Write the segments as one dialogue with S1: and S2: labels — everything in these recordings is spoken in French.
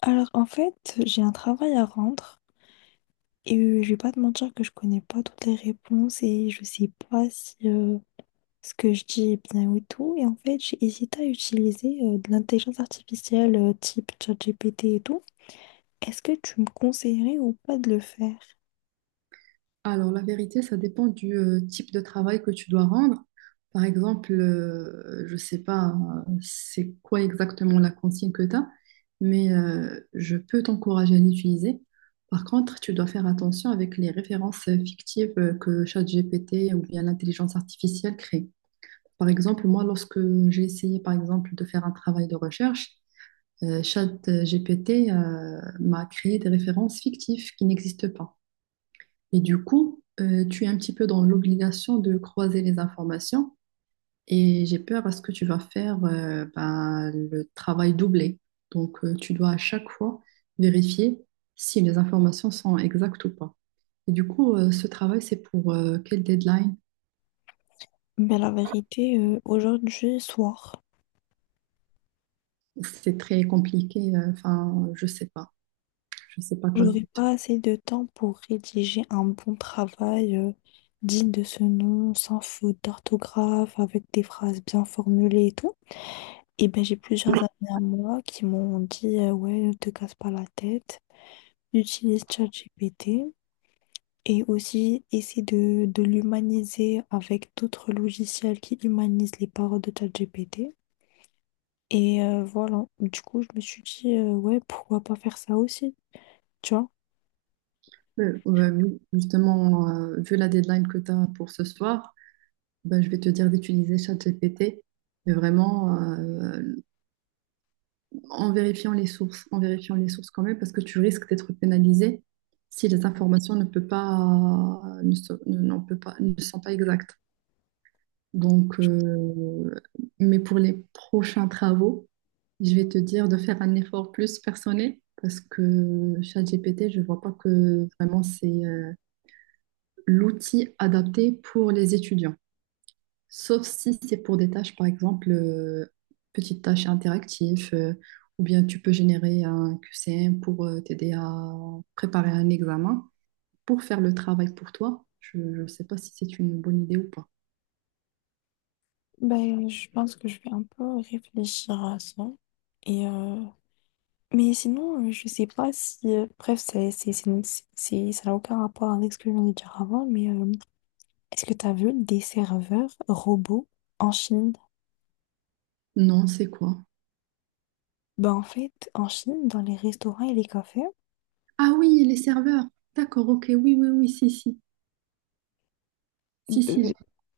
S1: Alors, en fait, j'ai un travail à rendre et je vais pas te mentir que je connais pas toutes les réponses et je sais pas si ce que je dis est bien ou tout. Et en fait, j'ai hésité à utiliser de l'intelligence artificielle type ChatGPT et tout. Est-ce que tu me conseillerais ou pas de le faire?
S2: Alors, la vérité, ça dépend du type de travail que tu dois rendre. Par exemple, je ne sais pas c'est quoi exactement la consigne que tu as, mais je peux t'encourager à l'utiliser. Par contre, tu dois faire attention avec les références fictives que ChatGPT ou bien l'intelligence artificielle crée. Par exemple, moi, lorsque j'ai essayé, par exemple, de faire un travail de recherche, ChatGPT m'a créé des références fictives qui n'existent pas. Et du coup, tu es un petit peu dans l'obligation de croiser les informations et j'ai peur à ce que tu vas faire ben, le travail doublé. Donc, tu dois à chaque fois vérifier si les informations sont exactes ou pas. Et du coup, ce travail, c'est pour quelle deadline?
S1: Mais la vérité, aujourd'hui soir,
S2: C'est très compliqué. Enfin, je sais pas. Je sais pas quoi.
S1: j'aurai pas assez de temps pour rédiger un bon travail digne de ce nom, sans faute d'orthographe, avec des phrases bien formulées et tout. Et ben, j'ai plusieurs amis à moi qui m'ont dit ouais, ne te casse pas la tête, utilise ChatGPT et aussi essaie de l'humaniser avec d'autres logiciels qui humanisent les paroles de ChatGPT. Et voilà, du coup, je me suis dit ouais, pourquoi pas faire ça aussi, tu vois?
S2: Ouais, oui, justement, vu la deadline que tu as pour ce soir, ben, je vais te dire d'utiliser ChatGPT. Mais vraiment, en vérifiant les sources, en vérifiant les sources quand même, parce que tu risques d'être pénalisé si les informations ne peut pas, ne, sont- ne- n'en peut pas, ne sont pas exactes. Donc, mais pour les prochains travaux, je vais te dire de faire un effort plus personnel parce que ChatGPT, je vois pas que vraiment c'est l'outil adapté pour les étudiants. Sauf si c'est pour des tâches, par exemple, petites tâches interactives, ou bien tu peux générer un QCM pour t'aider à préparer un examen, pour faire le travail pour toi. Je ne sais pas si c'est une bonne idée ou pas.
S1: Ben, je pense que je vais un peu réfléchir à ça. Et euh, Mais sinon, je sais pas si. Bref, ça n'a aucun rapport avec ce que je viens de dire avant, mais est-ce que tu as vu des serveurs robots en Chine?
S2: Non, c'est quoi?
S1: Ben, en fait, en Chine, dans les restaurants et les cafés,
S2: Ah oui, les serveurs. D'accord, ok, oui, oui, oui, si, si. Si, si,
S1: euh,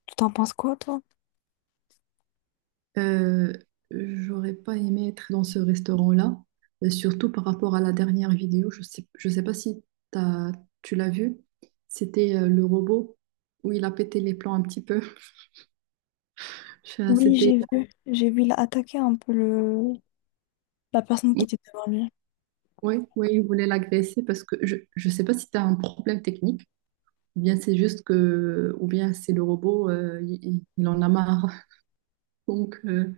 S1: tu t'en penses quoi, toi?
S2: Euh, j'aurais pas aimé être dans ce restaurant-là, et surtout par rapport à la dernière vidéo. Je sais pas si t'as- tu l'as vu. C'était le robot où il a pété les plans un petit peu.
S1: Oui,
S2: C'était,
S1: j'ai vu. J'ai vu, il a attaqué un peu le... la personne qui
S2: oui,
S1: était devant lui.
S2: oui, oui, il voulait l'agresser parce que je sais pas si tu as un problème technique, ou bien c'est juste que, ou bien c'est le robot, il en a marre. Donc,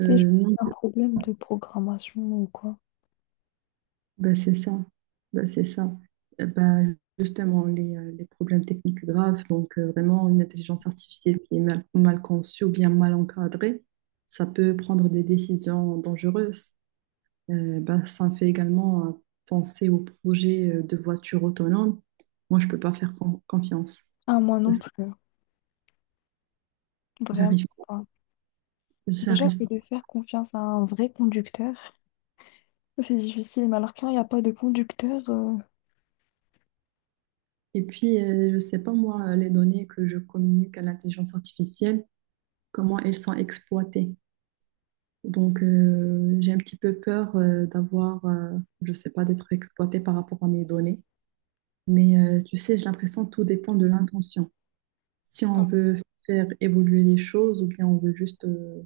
S1: C'est juste
S2: non.
S1: un problème de programmation ou quoi?
S2: Bah, c'est ça, bah, c'est ça. Bah, justement, les problèmes techniques graves, donc vraiment une intelligence artificielle qui est mal conçue ou bien mal encadrée, ça peut prendre des décisions dangereuses. Bah, ça me fait également penser au projet de voiture autonome. Moi, je peux pas faire confiance.
S1: Ah, moi non
S2: Parce que
S1: plus. Vraiment.
S2: j'arrive pas.
S1: Déjà
S2: J'arrive
S1: que
S2: pas.
S1: de faire confiance à un vrai conducteur, c'est difficile. Mais alors quand il n'y a pas de conducteur,
S2: Et puis, je sais pas, moi, les données que je communique à l'intelligence artificielle, comment elles sont exploitées. Donc, j'ai un petit peu peur d'avoir, je sais pas, d'être exploitée par rapport à mes données. Mais tu sais, j'ai l'impression que tout dépend de l'intention. Si on veut faire évoluer les choses ou bien on veut juste,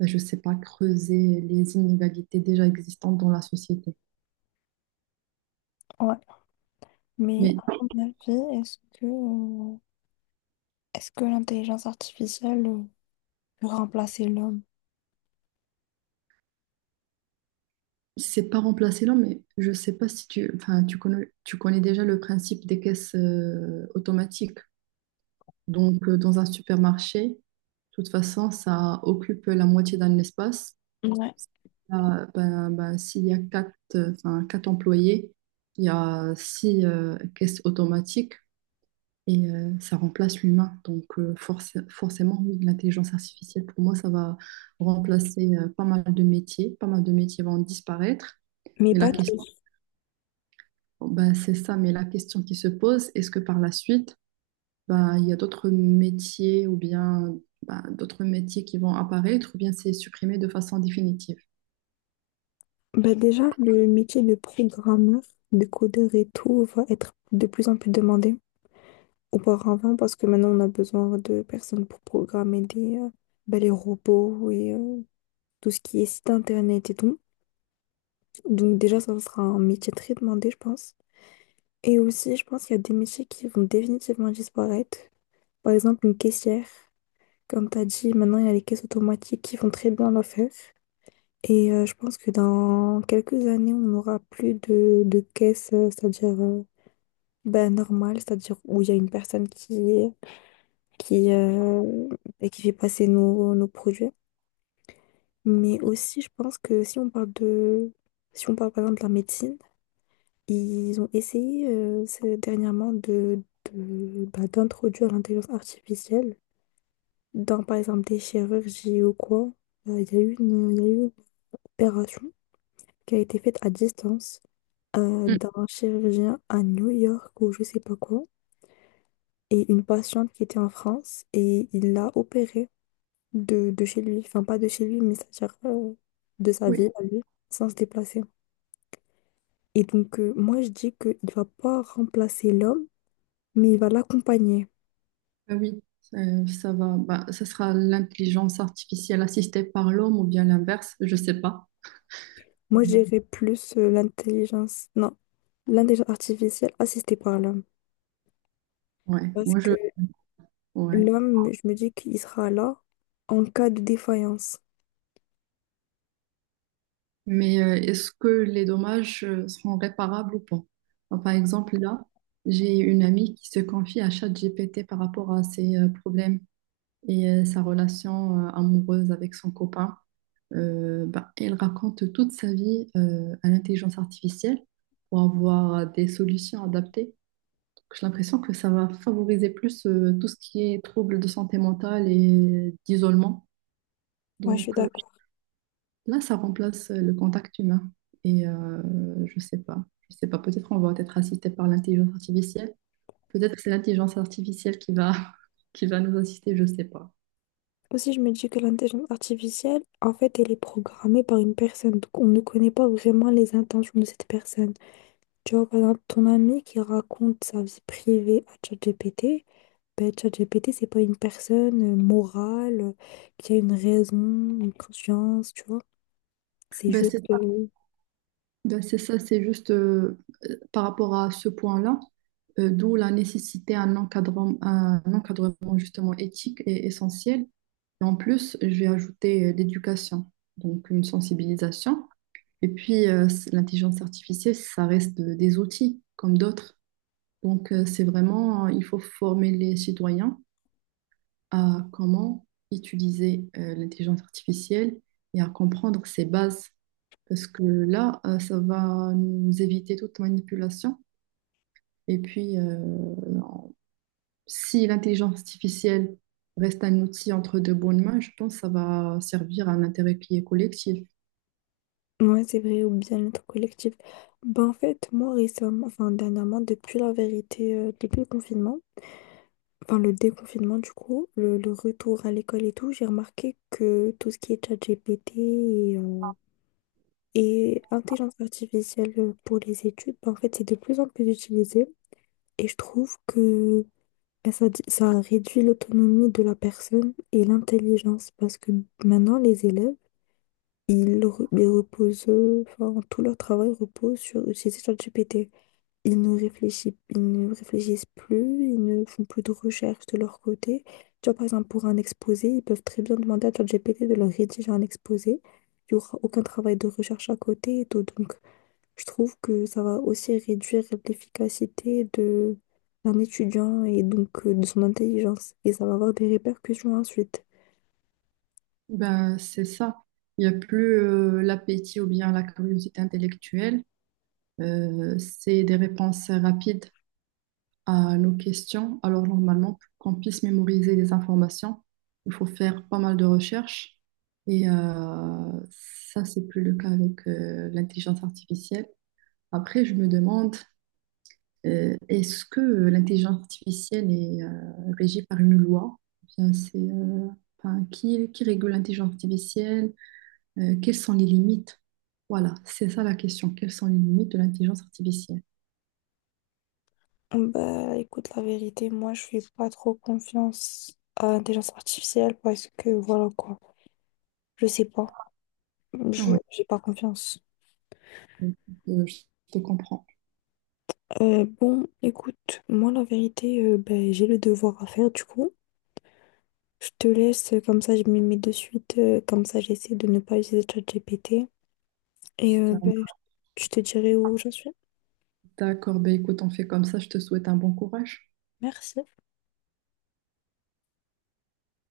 S2: ben, je sais pas, creuser les inégalités déjà existantes dans la société.
S1: ouais. Mais
S2: Mais
S1: à ton avis, est-ce que l'intelligence artificielle peut remplacer l'homme?
S2: c'est pas remplacer l'homme, mais je sais pas si tu, enfin, tu connais déjà le principe des caisses automatiques. Donc, dans un supermarché, de toute façon, ça occupe la moitié d'un espace.
S1: Ouais,
S2: Ah, ben, s'il y a quatre employés, il y a six caisses automatiques et ça remplace l'humain. Donc forcément, oui, l'intelligence artificielle, pour moi, ça va remplacer pas mal de métiers. Pas mal de métiers vont disparaître.
S1: mais
S2: Mais la
S1: pas
S2: question,
S1: tous.
S2: ben, c'est ça, mais la question qui se pose, est-ce que par la suite, ben, il y a d'autres métiers ou bien ben, d'autres métiers qui vont apparaître ou bien c'est supprimé de façon définitive?
S1: Bah déjà, le métier de programmeur, de codeur et tout va être de plus en plus demandé auparavant parce que maintenant on a besoin de personnes pour programmer des les robots et tout ce qui est site internet et tout. Donc déjà, ça sera un métier très demandé, je pense. Et aussi, je pense qu'il y a des métiers qui vont définitivement disparaître. Par exemple, une caissière. Comme tu as dit, maintenant, il y a les caisses automatiques qui font très bien l'affaire. Et je pense que dans quelques années, on n'aura plus de caisse, c'est-à-dire ben, normale, c'est-à-dire où il y a une personne qui et qui fait passer nos produits. Mais aussi, je pense que si on parle de... Si on parle par exemple de la médecine, ils ont essayé dernièrement de bah, d'introduire l'intelligence artificielle dans, par exemple, des chirurgies ou quoi. Il y a eu une opération qui a été faite à distance
S2: Mm.
S1: d'un chirurgien à New York ou je sais pas quoi, et une patiente qui était en France, et il l'a opérée de chez lui. Enfin, pas de chez lui, mais c'est-à-dire de sa
S2: Oui.
S1: ville à lui, sans se déplacer. Et donc, moi, je dis qu'il va pas remplacer l'homme, mais il va l'accompagner.
S2: Ah oui, ça va, bah, ça sera l'intelligence artificielle assistée par l'homme ou bien l'inverse, je sais pas.
S1: Moi, j'irais plus l'intelligence, non, l'intelligence artificielle assistée par l'homme.
S2: Ouais,
S1: Parce
S2: moi je,
S1: que
S2: ouais.
S1: l'homme, je me dis qu'il sera là en cas de défaillance.
S2: Mais est-ce que les dommages seront réparables ou pas? Enfin, par exemple, là, j'ai une amie qui se confie à ChatGPT par rapport à ses problèmes et sa relation amoureuse avec son copain. Bah, elle raconte toute sa vie à l'intelligence artificielle pour avoir des solutions adaptées. J'ai l'impression que ça va favoriser plus tout ce qui est troubles de santé mentale et d'isolement.
S1: Ouais, je suis
S2: Donc
S1: d'accord.
S2: là, ça remplace le contact humain. Et je sais pas, je sais pas. Peut-être on va être assisté par l'intelligence artificielle. Peut-être que c'est l'intelligence artificielle qui va qui va nous assister. Je sais pas.
S1: Aussi, je me dis que l'intelligence artificielle, en fait, elle est programmée par une personne. Donc, on ne connaît pas vraiment les intentions de cette personne. Tu vois, par exemple, ton ami qui raconte sa vie privée à ChatGPT, ben, ChatGPT, c'est pas une personne morale qui a une raison, une conscience, tu vois. C'est
S2: Ben,
S1: juste.
S2: c'est Ben, c'est ça, c'est juste par rapport à ce point-là, d'où la nécessité d'un encadrement, un encadrement justement éthique est essentiel. Et en plus, je vais ajouter l'éducation, donc une sensibilisation. Et puis, l'intelligence artificielle, ça reste des outils comme d'autres. Donc, il faut former les citoyens à comment utiliser l'intelligence artificielle et à comprendre ses bases. Parce que là, ça va nous éviter toute manipulation. Et puis, si l'intelligence artificielle reste un outil entre de bonnes mains, je pense que ça va servir à un intérêt qui est collectif.
S1: Ouais, c'est vrai, ou bien notre collectif. Ben, en fait, moi, récemment, enfin, dernièrement, depuis la vérité, depuis le confinement, enfin, le déconfinement, du coup, le retour à l'école et tout, j'ai remarqué que tout ce qui est ChatGPT et et intelligence artificielle pour les études, ben, en fait, c'est de plus en plus utilisé. Et je trouve que ben, ça réduit l'autonomie de la personne et l'intelligence parce que maintenant, les élèves, ils reposent, enfin, tout leur travail repose sur utiliser ChatGPT. Ils ne réfléchissent plus, ils ne font plus de recherche de leur côté. Tu vois, par exemple, pour un exposé, ils peuvent très bien demander à ChatGPT de leur rédiger un exposé. Il n'y aura aucun travail de recherche à côté et tout. Donc, je trouve que ça va aussi réduire l'efficacité de d'un étudiant et donc de son intelligence. Et ça va avoir des répercussions ensuite.
S2: Ben, c'est ça. Il n'y a plus l'appétit ou bien la curiosité intellectuelle. C'est des réponses rapides à nos questions. Alors, normalement, pour qu'on puisse mémoriser des informations, il faut faire pas mal de recherches. Et ça, c'est plus le cas avec l'intelligence artificielle. Après, je me demande, est-ce que l'intelligence artificielle est régie par une loi? Ou bien, qui régule l'intelligence artificielle? Quelles sont les limites? Voilà, c'est ça la question. Quelles sont les limites de l'intelligence artificielle?
S1: Bah, écoute, la vérité, moi, je fais pas trop confiance à l'intelligence artificielle parce que, voilà quoi, je sais pas, je
S2: Ouais,
S1: j'ai pas confiance.
S2: je te comprends.
S1: Bon, écoute, moi, la vérité, ben, j'ai le devoir à faire, du coup. Je te laisse, comme ça, je me mets de suite, comme ça, j'essaie de ne pas utiliser ChatGPT. Et
S2: Ça-
S1: ben, je te dirai où j'en suis.
S2: D'accord, ben écoute, on fait comme ça. Je te souhaite un bon courage.
S1: Merci.